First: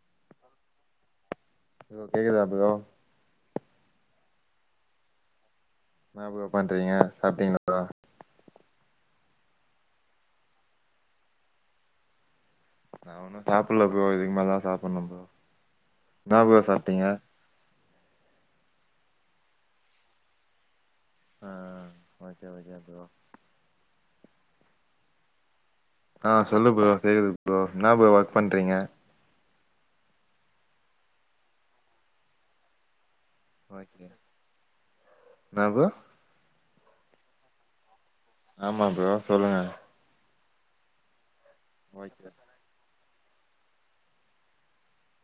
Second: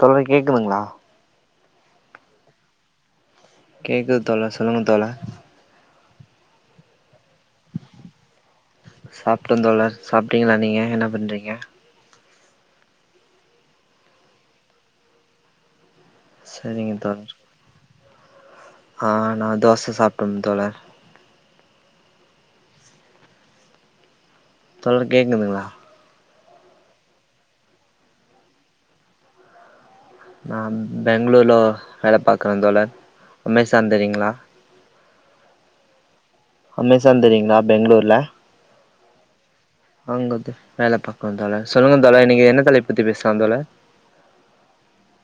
தோழி கேக்குதுங்களா ப்ரோ கேக்குதா ப்ரோ கேக்குது தோழா சொல்லுங்க தோழா என்னா ப்ரோ பண்றீங்க சாப்ட்டீங்களா ப்ரோ சாப்ட்ட தோழர் சாப்ட்டீங்களா நீங்க என்ன பண்றீங்க நா உன்னு சாப்புல்ல ப்ரோ இதுக்கு மேல தா சாப்புன்னு ப்ரோ என்ன ப்ரோ செரிங்க சாப்ட்டீங்க தோழர் ஆ நா தோச சாப்ட்டோம் தோழர் ஆ ஓகே ஓகே ப்ரோ தோழர் கேக்குதுங்களா ஆ சொல்லு ப்ரோ கேக்குது ப்ரோ என்ன ப்ரோ ஒர்க் பண்றீங்க நா பெங்ளூர்ல வேல பாக்குற தோழர் அமேசான் தெரியுங்களா என்னா ப்ரோ அமேசான் தெரியுங்களா பெங்ளூர்ல ஆமா ப்ரோ சொல்லுங்க அங்க தா வேல பாக்குர தோழர் சொல்லுங்க தோழர் ஓகே இன்னிக்கி என்ன தலைப்பத்தி பேசலா தோழர்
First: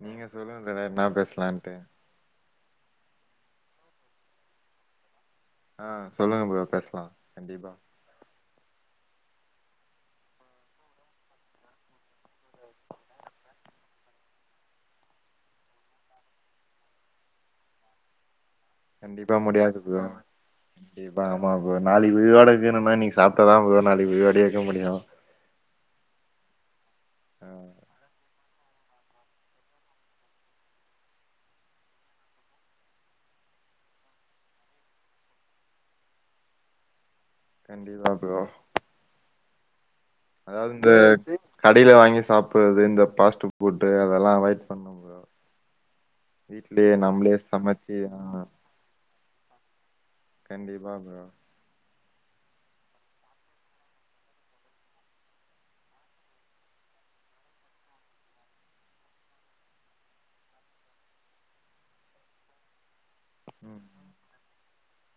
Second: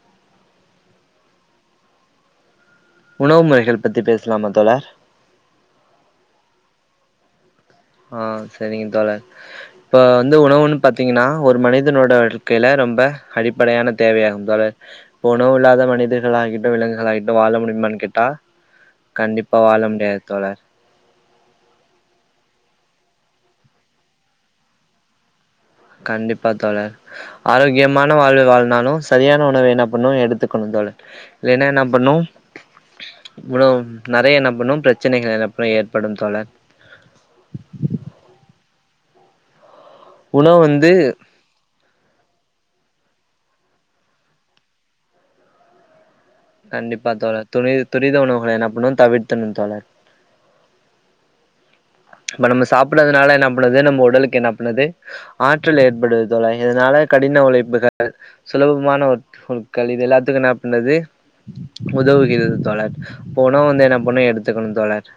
நீங்க சொல்லுக தோழர் என்ன பேசலான்ட்டு உணவு முறைகள் பத்தி பேசலாமா தோழர் ஆ சொல்லுங்க ப்ரோ பேசலா கண்டிப்பா ஆ செரிங்க தோழர் இப்ப வந்து உணவுன்னு பாத்தீங்கன்னா ஒரு மனிதனோட வாழ்க்கையில ரொம்ப அடிப்படையான தேவையாகும் தோழர் உணவுல்லாத மனிதர்களாகிட்டு விலங்குகளாகிட்டு வாழ முடியுமான்னு கேட்டா கண்டிப்பா வாழ முடியாது தோழர் கண்டிப்பா ஆமா ப்ரோ நாளைக்கு உயிரோட இருக்குணும்னா இன்னைக்கு சாப்பிட்டதா ப்ரோ நாளைக்கு உயிரோடேயே இருக்க முடியும் கண்டிப்பா தோழர் ஆ ஆரோக்கியமான வாழ்வு வாழ்னாலு செரியான உணவை என்ன பண்ணும் எடுத்துக்கணும் தோழர் இல்லைன்னா என்ன பண்ணும் உணவு நெறையா என்ன பண்ணும் பிரச்சனைகள் அப்புறோ ஏற்படும் தோழர் கண்டிபா ப்ரோ உணவு அதாவது இந்த வந்து கடையில வாங்கி சாப்படுறது இந்த ஃபாஸ்ட் ஃபுடு அதெல்லா அவாய்ட் பண்ணு ப்ரோ வீட்லயே கண்டிப்பா நம்மளே தோழர் துணி சமைச்சு ஆ துரித உணவுகளை என் பண்ணும் தவிர்த்தணும்னு தோழர் கண்டிப்பா ப்ரோ ம்ச் இப்ப நம்ம சாப்டாதனால நம்மளுது நம்ம உடலுக்கு என்ன பண்ணுது ஆற்றல் ஏற்படுவது தோழர் இதனால கடின உழைப்புகள் சுலபமான உட் உட்கள் இது எல்லாத்துக்கும் என்ன பண்றது உதவுகிறது தோழர் அப்ப உணவு ம் வந்து என்ன பண்ணனும் எடுத்துக்கணு தோழர்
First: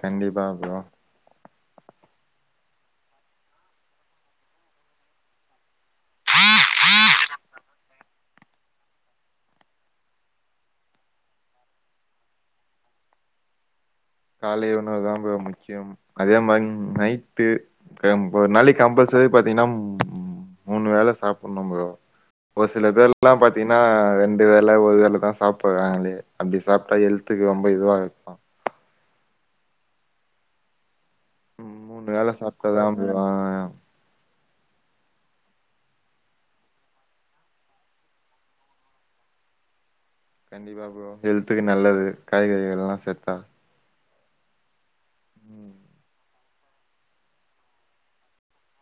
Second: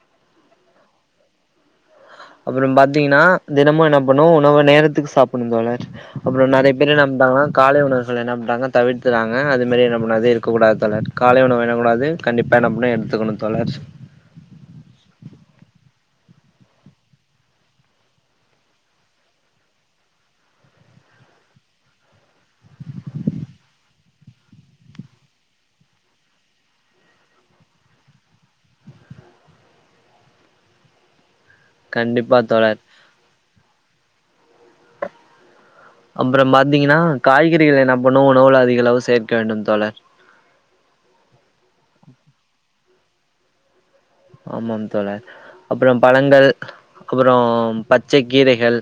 கண்டிப்பா ப்ரோ அப்புறோ பாத்தீங்கன்னா தினமும் என்ன பண்ணும் உணவு நேரத்துக்கு சாப்பிடணும் தோழர் அப்புறோ நெறையா பேர் என்ன பண்றாங்கன்னா காலை உணவுகளை என்ன பண்றாங்கன்னா தவிர்த்துறாங்க அது மாரி என்னகூடாது இருக்கூடாதது தோழர் காலை உணவு வேணக்கூடாது கண்டிப்பாக என்ன பண்ணு எடுத்துக்கணும் தோழர் காலை உணவு தான் ப்ரோ முக்கியம் ம் அதே மாரி நைட்டு ஒரு நாளைக்கு கம்பல்சரி பாத்தீங்கன்னா ம் ம் மூணு வேல சாப்பிடணும் ப்ரோ ஒரு சில பேர் லா பாத்தீங்கன்னா ரெண்டு வேள ஒரு வேள தான் சாப்பிராங்களே அப்டி சாப்பிட்டா ஹெல்த்துக்கு ரொம்ப இதுவா இருக்கும் கண்டிப்பா தோழர் அப்டி வாயேயாம் அப்புறோ பாத்தீங்கன்னா காய்கறிகள் என்ன பண்ணு உணவுல அதிகளவு சேர்க்க வேண்டும் தோழர் கண்டிப்பா ப்ரோ ஹெல்த்துக்கு நல்லது காய்கறிகள் எல்லா சேத்தா ஆமாம் தோழர் ம் அப்புறோ பழங்கள் அப்புறோ பச்சை கீரைகள்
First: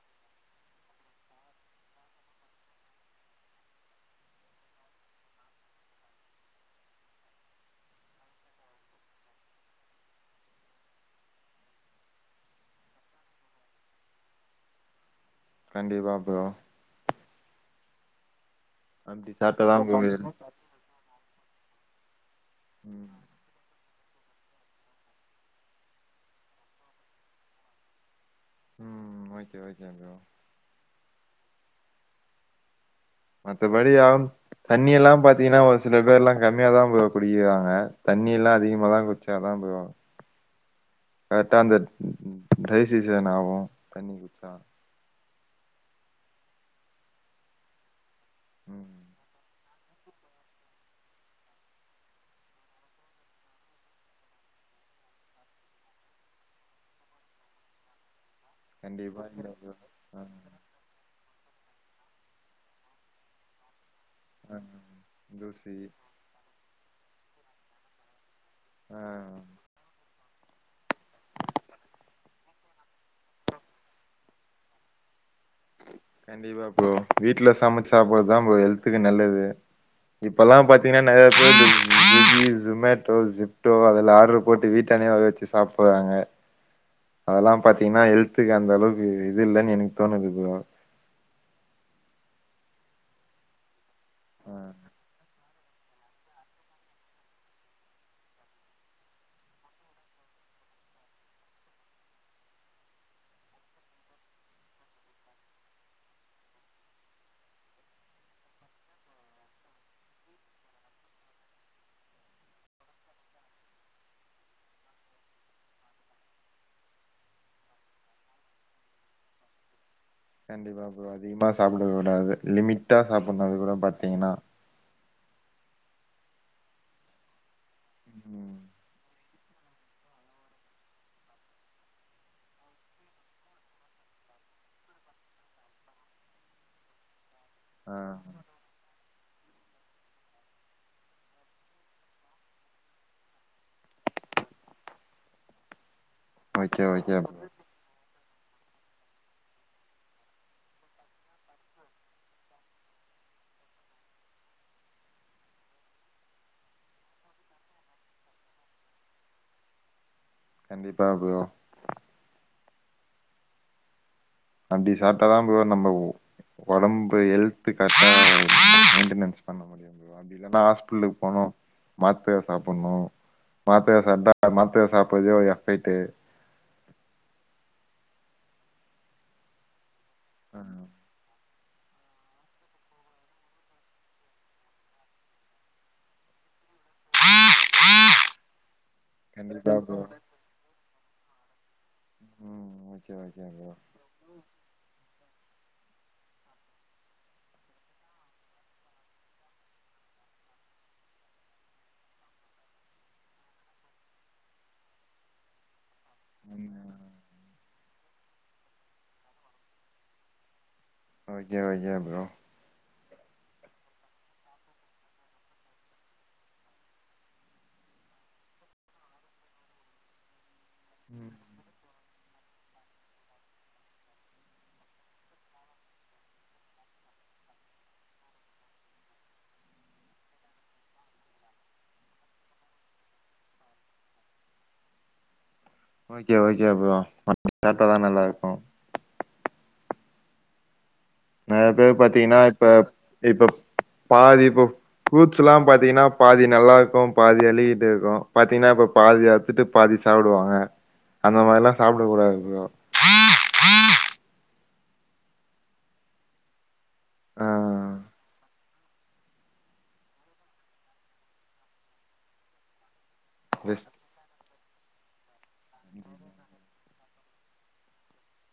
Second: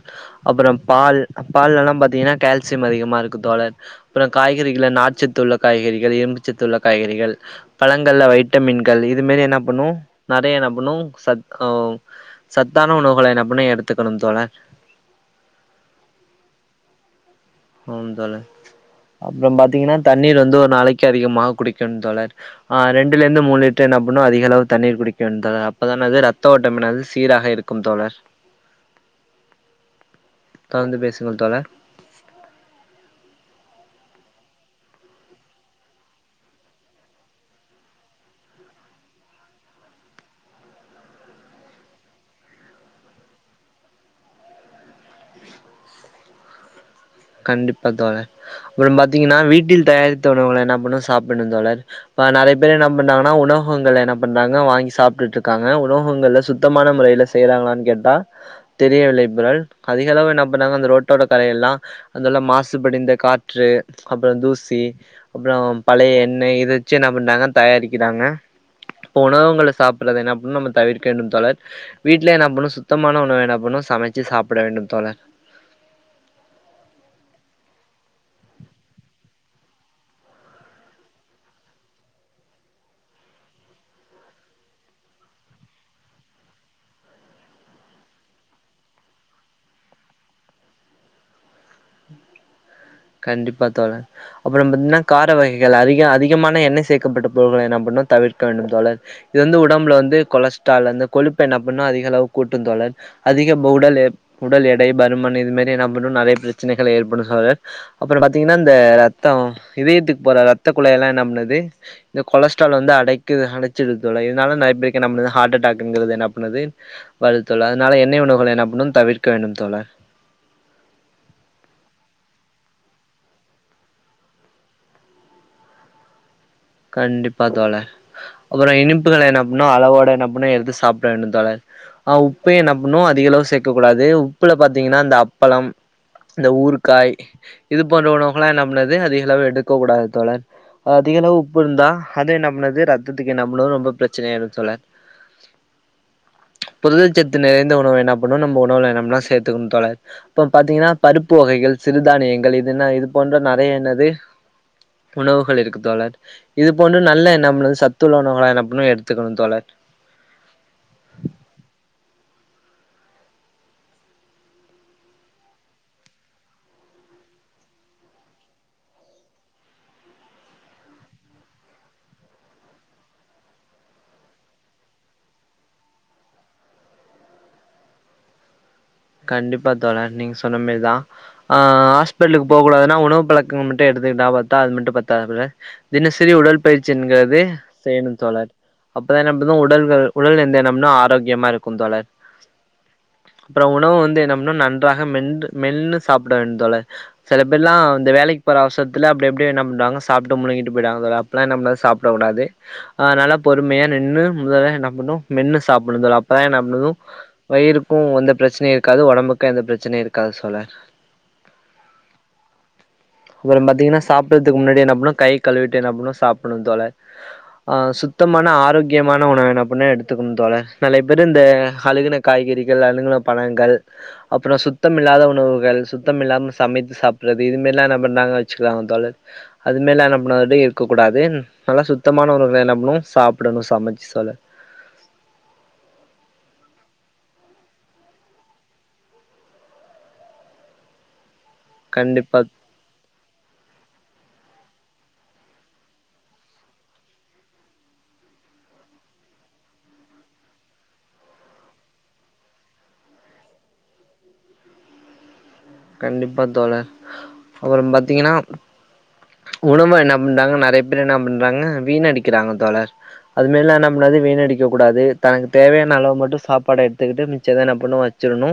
அப்புறோ பால் பால்யெல்லா பாத்தீங்கன்னா கால்சியம் அதிகமா இருக்கு தோழர் அப்புறோற காய்கறிகள் நார்ச்சத்துள்ள காய்கறிகள் இரும்புச்சத்துள்ள காய்கறிகள் பழங்கள்ல வைட்டமின்கள் இதுமாரி என்ன பண்ணும் நெறையா என்ன பன்னும் சத் ஆ சத்தான உணவுகளை என்ன பன்னும் எடுத்துக்கணும் தோழர் கண்டிப்பா ப்ரோ ஆம் தோழர் அப்டி அப்புறோ சாப்ட்டாதா பாத்தீங்கன்னா ப்ரோ தண்ணீர் வந்து ஒரு நாளைக்கு அதிகமாக குடிக்கனும் தோழர் ஆ ம் ரெண்டுல இருந்து மூணு என்னா பண்ணும் அதிக அளவு தண்ணீர் குடிக்கனும் தோழர் அப்பதான் அது ரத்த ஓட்டம் என்னது சீராக இருக்கும் தோழர் ம் ஓகே ஓகே ப்ரோ தொடர்ந்து பேசுங்கள் தோழர் மத்தபடி ஆகும் தண்ணியெல்லா பாத்தீங்கன்னா ஒரு சில பேர் எல்லா கம்மியாக தான் ப்ரோ குடிக்கிறாங்க தண்ணி எல்லா அதிக தான் குடிச்சா தான் ப்ரோ கரெக்டா அந்த டயசிசன் ஆகும் தண்ணி குடிச்சா கண்டிப்பா தோழர் அப்புறோ ம் பாத்தீங்கன்னா வீட்டில் தயாரித்த உணவுங்கள் என்ன பண்ணு சாப்பிடணும் தோழர் இப்ப நெறையா பேர் என்ன பண்றாங்கன்னா உணவகங்கள்ல என்ன பண்றாங்க வாங்கி சாப்பிட்டுட்டு இருக்காங்க உணவகங்கள்ல சுத்தமான முறையில செய்யறாங்களான்னு கேட்டா கண்டிப்பா தெரியவில்லை இல்ல ப்ரோ அதிக ஆ அளவு என்ன பண்ணாங்க அந்த ரோட்டோர கடையெல்லா அதெல்லா மாசுபடிந்த காற்று அப்புறோ ஆ தூசி அப்புறோ தூசி பழைய எண்ணெய் இது வச்சி என்ன பண்ணாறங்க தயாரிக்கிறாங்க ஆ இப்ப உணவகங்களுல்ல சாப்பிடடுறது என்ன பண்ணணும் நம்ம தவிர் வேண்டும் தோழர் வீட்ல நம்மலு சுத்தமான உணவு என்ன பண்ணும் சமைச்சு சாப்பிட வேண்டும் தோழர் கண்டிப்பா ப்ரோ வீட்டுல சமைச்சி சாப்புறதுதா ப்ரோ ஹெல்த்துக்கு நல்லது இப்பல்லா பாத்தீங்கன்னா நறைய பேர் ஸ்விகி ஸொமேட்டோ ஸிப்டோ அதுல்ல ஆர்டரு போட்டு வீட்டானே வரவச் ச்சு சாப்புறாங்க அதெல்லா பாத்தீங்கன்னா ஹெல்த்துக்கு அந்த அளவுக்கு இது இல்லன் எனக்கு தோணுது ப்ரோ கண்டிப்பா தோழன் அப்பற ஆ பாத்தீன்னா கார் ர வகைகள் அதிக அதிகமான எண்ணெய் சேக்கப்பட்ட பொருள்களை நம்பஇன்னு தவிர்க்க வேண்டும் தோழர் இது வந்து உடம்ப்ல வந்து கொலஸ்ட்ரால் அந்த கொழுப்பு என்ன பண்ணு அதிக அளவு கூட்டும் தோழர் அதிக புடல் உடல் எடை பருமன் இது மேரி என்னா பண்ணு நறைய பிரச்சனைகளை ஏற்படு தோழர் அப்பற பாத்தீங்கன்னா இந்த ரத்தொ இதயத்துக்கு போற ரத்த குழாயெல்லா என்னா பண்ணுது இந்த கொலஸ்ட்ரால் வந்து அடைக்குது அடச்சுடுது தோழர் இதனால நறைய பேருக் என்னா பண்ணுது ஹார்ட் அட்டாக்ங்கிறது என்னா பண்ணுது வருதுதோழா அதுனால எண்ணெய் உணவுகள என்னா பண்னு தவிர்க்க வேண்டும் தோழா கண்டிப்பா ப்ரோ அதிகமா சாப்டக்க கூடாது லிமிட்டா சாப்புன்னு அதுக்கூட பாத்தீங்ன்னா கண்டிப்பா தோழர் ம் அப்பற இனிப்புகளை என்னா பண்னு அளவோட என்ன பண்ணு எடுத்து சாப்டவேண்டுந்தோழர் அ உப்பே என்னா பண்ணு அதிக அளவு சேக்கக்கூடாது உப்புல பாத்தீங்கன்னா அந்த அப்பளம் இந்த ஊறுக்காய் ஆ இதுபோன்ற உணவுகள நம் என்னாது அதிகளவு எடுக்கக்கூடாது தோழர் அதிகளவு உப்பு இருந்தா அதுவு என்னா பண்ணுது ரத்தத்துக்கு என்னா பண்ணுது ரொம்ப பிரச்சனைையாயிடு தோழர் ஓகே ஓகே ப்ரோ புரதசத்து நிறைந்த உணவு என்னா பண்ணு நம்ப உணவு நம்ல்லா சேத்துக்குணு தோழர் இப்ப பாத்தீங்ன்னா பருப்பு வகைகள் சிறுதானியங்கள் இதுனா இது போன்ற நறைய என்னது உணவுகள் இருக்கு தோழர் இது போன்ற நல்ல நம்மளுது சத்துள்ள உணவுகளா என்ன பண்ணனு எடுத்துக்குணு தோழர் கண்டிப்பா ப்ரோ அட்டிசாட்டதா ப்ரோ நம்ப ஒ ஒடம்பு ஹெல்த்து கர்ட்டா மெயின்டனன்ஸ் பண்ண முடி அப்டி இல்லான்னா ஹாஸ்பிட்லுக்கு போனு மாத்திர சாப்புட்ணு மாத்திர சாப்ட்டா மாத்திர சாப்புறதே ஒரு எஃபக்ட் கண்டிப்பா தோழன் நீங்க ஆ சொன்னமேர்தா ஆ ஹஸ்பிட்டலுக்கு போகூடாதுன்னா உணவு பழக்கங்கள் மட்டு எடுத்துக்கிட்டா பத்தாது மட்டும் பத்தா ப்ரதர் தினசரி உடல்பயிற்சி என்கிறது செய்யணு தோழர் அப்பதா என்ன பண்ணுது கண்டிப்பா ப்ரோ உடல்கள் உடல் எந்த என்னம்னா ஆரோக்கியமா இருக்குந்தோழர் ஓக்கே ஓக்கே ப்ரோ அப்போ வந்து என்னா பன்னு நன்றாக மென்ரு மென்னு சாப்பிட வேண் தோழர் செல பேர்லா இந்த வேலைக்கு போற அவசரத்துல அப்டெ அப்டெ என்னா பண்ணுறாங்க சாப்ட்டு முழுங்கிட்டு போய்டாங்க தோழர் அப்பில்லா என்னா பன்னது சாப்பிட கூடாது அதுனால பொறுமையா நின்னு முதல்ல என்னா பண்ணு மென்னு சாப்புன்னு தோழா அப்பதா என்னா பண்ணுது வயிறுக்கூ எந்த பிரச் யும் இருக்காது ஒடம்புக்கு எந்த பிரச்சனையும் இருக்காது தோழர் ஓக்கே ஓக்கே ப்ரோ அப்ற பாத்தீங்ன்னா சாப்புறதுக்கு முன்னாடி என்னா பண்ணோம் கை கழுவிட்டு என்னாபன்னும் சாப்புன்ணு தோழர் அ சுத்தமான ஆரோக்கியமான உணவு என்னா பண்ணு எடுத்துக்கணு தோழர் நலைய பேரு இந்த அழுகுன காய்கறிகள் அழுகுண பழங்கள் அப்பறொ சுத்தம்இல்லாத உணவுகள் சுத்தம் இல்லாம சமைத்து சாப்புறது இதுமேர்ல்லா நம் பண்னாங்க வச்சுக்கிறாங்க தோழர் அது மேல என்ன பண்ணா இருக்கக்கூடாது நல்லா சுத்தமான உணகள என்னா பண்னு சாப்புடணு சமைச்சு தோழர் ஓக்கே ஓத்கே ப்ரோ [unintelligible] சாட்டாதா நல்லாருக்கு நறைய பேரு பாத்தீங்ன்னா கண்டிப்பா இப்ப இப்ப் பாதி இப்பப் ஃப்ரூட்ஸ் எல்லா பாத்தீங்கன்னா பாதி நல்லா இருக்கும் பாதி எலிக்கிட்ட இருக்கும் பாத்தீங்கன்னா இப்ப பாதி எடுத்துட்டு பாதி சாப்டுவாங்க அந்த மாரில்லா சாப்டக் கூடாது ப்ரோ கண்டிப்பா தோழர் ஆ அப்புறம் பாத்தீங்கன்னா உணவு என்ன பண்றாங்க நெறைய பேர் என்ன பண்றாங்க வீணடிக்கிறாங்க தோழர் அது மேரில்லா என்ன பெஸ்ட் பண்ணாது வீணடிக் கக் கூடாது தனக்கு தேவையான அளவு மட்டு சாப்பாடு எடுத்துக்கிட்டு மிச்சத என்ன பண்ணு வச்சிடணு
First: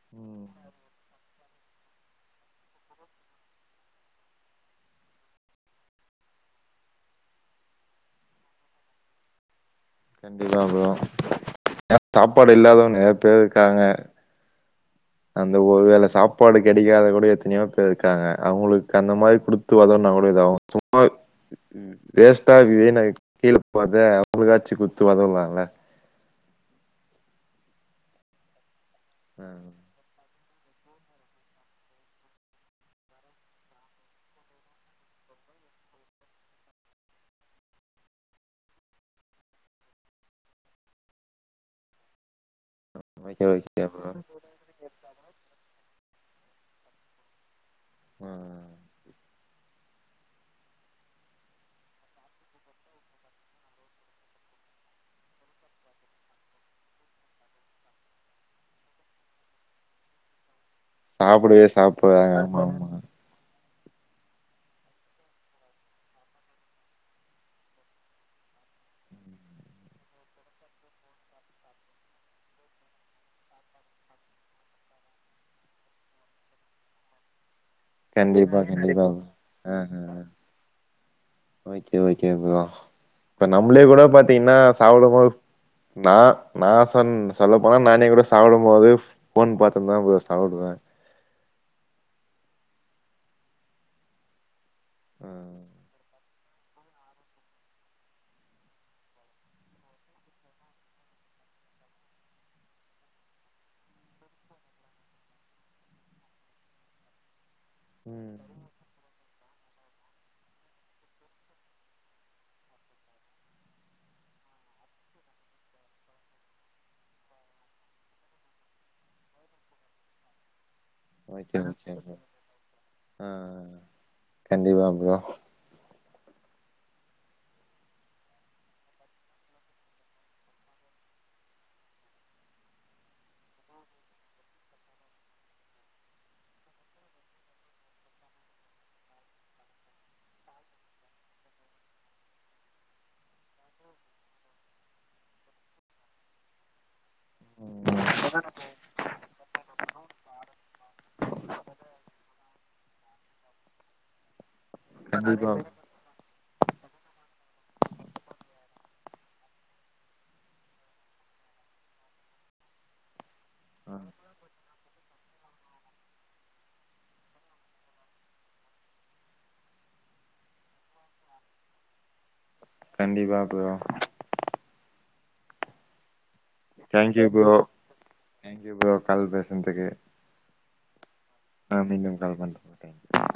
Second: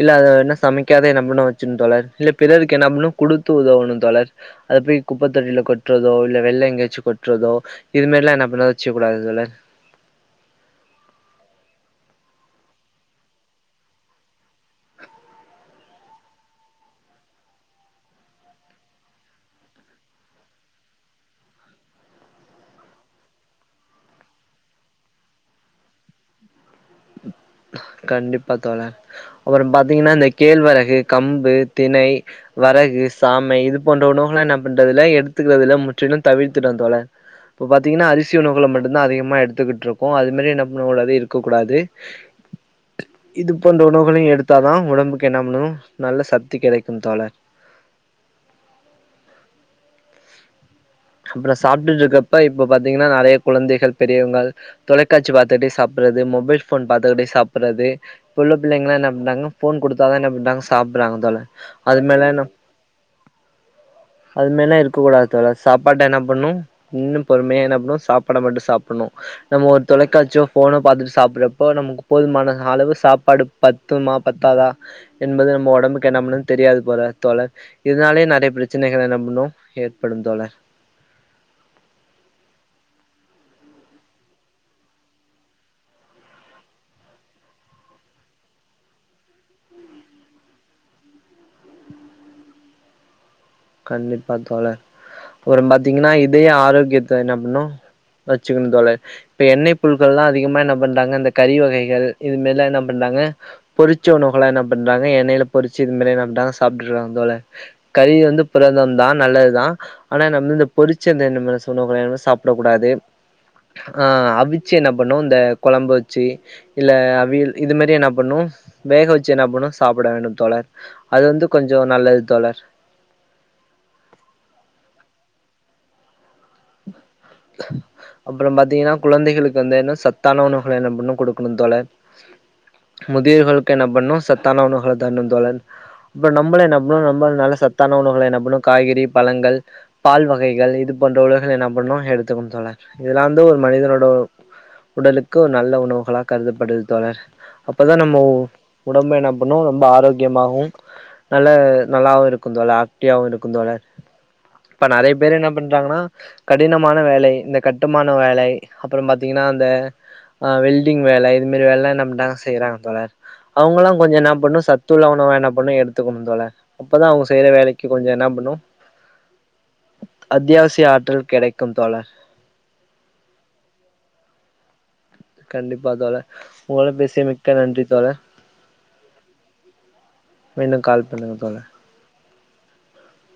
இல்ல அத ம் என்ன சமைக்காத என்ன பண்ணு வச்சுட்ணு தோழர் இல்ல பிறருக்கு என்ன பண்ணு குடுத்து உதவணு தோழர் அது போய் குப்பத் தொட்டியில கொட்றதோ இல்ல வெள்ல எங்கயாச்சி கொட்றதோ இதுமேரில்லா என்ன பண்ணத வச்சுக்கக்கூடாது தோழர் அதா ப்ரோ ஏ சாப்பாடு இல்லாதவங் நெறைய பேர் இருக்காங்க அந்த ஒருவேள சாப்பாடு கெடைக்காத கூட எத்தனையோ பேர் இருக்காங்க அவுங்களுக்கு அந்த மாரி குடுத்து உதவுனா கூட இதாவு சும்மாவே ம் வேஸ்ட்டா வீணாயி கீழ போறத அவுங்களுக்காச்சு குத்து ஒதவுலால கண்டிப்பா தோழர் அப்புறம் பாத் தீங்கன்னா இந்த கேழ்வரகு கம்பு திணை வரகு சாமை இது போன்ற உணவுகள்லா என்ன பண்றதுல்ல எடுத்துக்கறதுல்ல முற்றிலும் தவிர்த்துட்டோ தோழர் இப்போ பாத்திங்கன்னா அரிசி உணவுகள மட்டு்ந்தா அதிகமா எடுத்துக்கிட்ருக்கோ அதுமேரி என்ன பண்ணக்கூடாது இருக்கக்கூடாது ஓகே இது போன்ற ஓகே ப்ரோ உணவுகளையு எடுத்தாதா உடம்புக்கு என்ன பண்ணு நல்ல சக்தி கெடைக்கும் தோழர் ஆ அப்ற சாப்ட்டுட்டு இருக்கப்ப இப்ப பாத்தீங்கன்னா நெறைய குழந்தைகள் பெரியவங்கள் தொலைக்காட்சி பாத்துட்டே சாப்புறது மொபைல் ஃபோன் பாத்துக்கிட்டே சாப்புறது இப்ப உள்ள பிள்ளைங்கள்லா என்ன பண்றாங்க ஃபோன் குடுத்தாதா என்ன பண்றாங்க சாப்புறாங்க தோழர் சாப்பிடவே அது மேல சாப்பிடுறாங்க என்ன ஆமா ஆமா அது மேரினா இருக்கக் கூடாது தோழர் சாப்பாட்ட என்ன பண்ணு இன்னு பொறுமையா என்ன பண்ணு சாப்பாட மட்டு சாப்புட்ணு நம்ம ஒரு தொலைக்காட்சியோ ஃபோனோ பாத்துட்டு சாப்புறப்போ நமக்கு போதுமான அளவு சாப்பாடு பத்துமா பத்தாதா என்பது நம்ப ஒடம்புக்கு என்ன பண்ணு தெரியாது போற தோழர் இதனாலயே நெறைய கண்டிப்பா கண்டிப்பா பிரச்சனைகள என்ன பண்ணு ஆ ஆ ஏற்படு தோழர் ஓகே ஓகே ப்ரோ இப்ப நம்மளே கூட பாத்தீங்கன்னா சாப்டம்போது நா நா சொன் சொல்லப் போனா நானே கூட சாப்டும் போது ஃபோன் பாத்து தா ப்ரோ சாப்டுவே கண்டிப்பா தோழர் ம் அப்றம் பாத்தீங்கன்னா இதய ஆரோக்கியத்த என்ன பண்ணு வச்சுக்கணு தோழர் இப்ப எண்ணெய் பொருட்கள்லா அதிகமா என்ன பண்றாங்க இந்த கறி வகைகள் இதுமேரில்லா என்ன பண்றாங்க பொறிச்ச உனவுகள என்ன பண்றாங்க எண்ணெயில பொறிச்சு இது மாரி என்ன பண்றாங்க சாப்ட்டுறாங்க தோழர் கறி ம் வந்து புரதம் தா நல்லதுதா ஆனா நம்ம வந்து இந்த பொறிச்ச இந்தமாரி [unintelligible] உணவுகள சாப்டக் கூடாது ஆ அவிச்சி என்ன பண்ணோ இந்த கொழம்பு வச்சி இல்ல அவியல் இது மாரி என்ன பண்ணு வேக வச்சி என்ன பண்ணு சாப்பிட வேண்டு தோழர் அது வந்து ஓகே கொஞ்சம் ஓகே ப்ரோ நல்லது தோழர் ஆ கண்டிப்பா ப்ரோ அப்றம் பாத்தீங்கன்னா குழந்தைகளுக்கு வந்து சத்தான உணவுகள என்ன பண்ணு குடுக்கணு தோழர் முதியவர்களுக்கு என்ன பண்ணு சத்தான உணவுகள தர்ணு தோழர் இப்ப நம்மளே என்ன பண்ணு நம்பள் நல்ல சத்தான உணவுகள என்ன பண்ணு காய்கறி பழங்கள் பால் வகைகள் இது போன்ற உணவுகள என்ன பண்ணு எடுத்துக்கனு தோழர் இதுலா வந்து ஒரு மனிதனோடோ உடலுக்கு நல்ல உணவுகளா கருதப்படுது தோழர் அப்பதா நம்மோ ஒடம்பு என்ன பண்ணு ரொம்ப ஆரோகியமாகு நல்ல நல்லாவு இருக்கு தோழா ஆக்டிவாவு இருக்கு தோழர் இப்ப நெறைய பேர் என்ன கண்டிப்பா பண்றாங்கன்னா கடினமான வேலை இந்த கட்டுமான வேலை அப்பறோ பாத்தீங்கன்னா அந்த ஆ வெல்டிங் வேல இதுமாரி வேலல்லா நம்ம தா செய்றாங்க தோழர் அவுங்கல்லா ஆ கொஞ்ச நா பண்ண சத்துள்ள உணவ என்ன பண்ணணு எடுத் துக்கணு தோழர் அப்பதா அவங்க செய்யற வேலைக்கு கொஞ்சோ என்ன பண்ணு [unintelligible] அத்தியாவசிய ஆற்றல் கெடைக்கு தோழர் கண்டிப்பா அப்பறோ கண்டிப்பா தோழர் உங்களோட பேசிய தேங்க்யூ ப்ரோ மிக்க நன்றி தோழர் தேங்க்யூ ப்ரோ கால் பேசுனதுக்கு மீண்டும் கால் பண்ணுங்க தோழர் ஆ மீண்டும் கால் பண்றே ஓகேங்க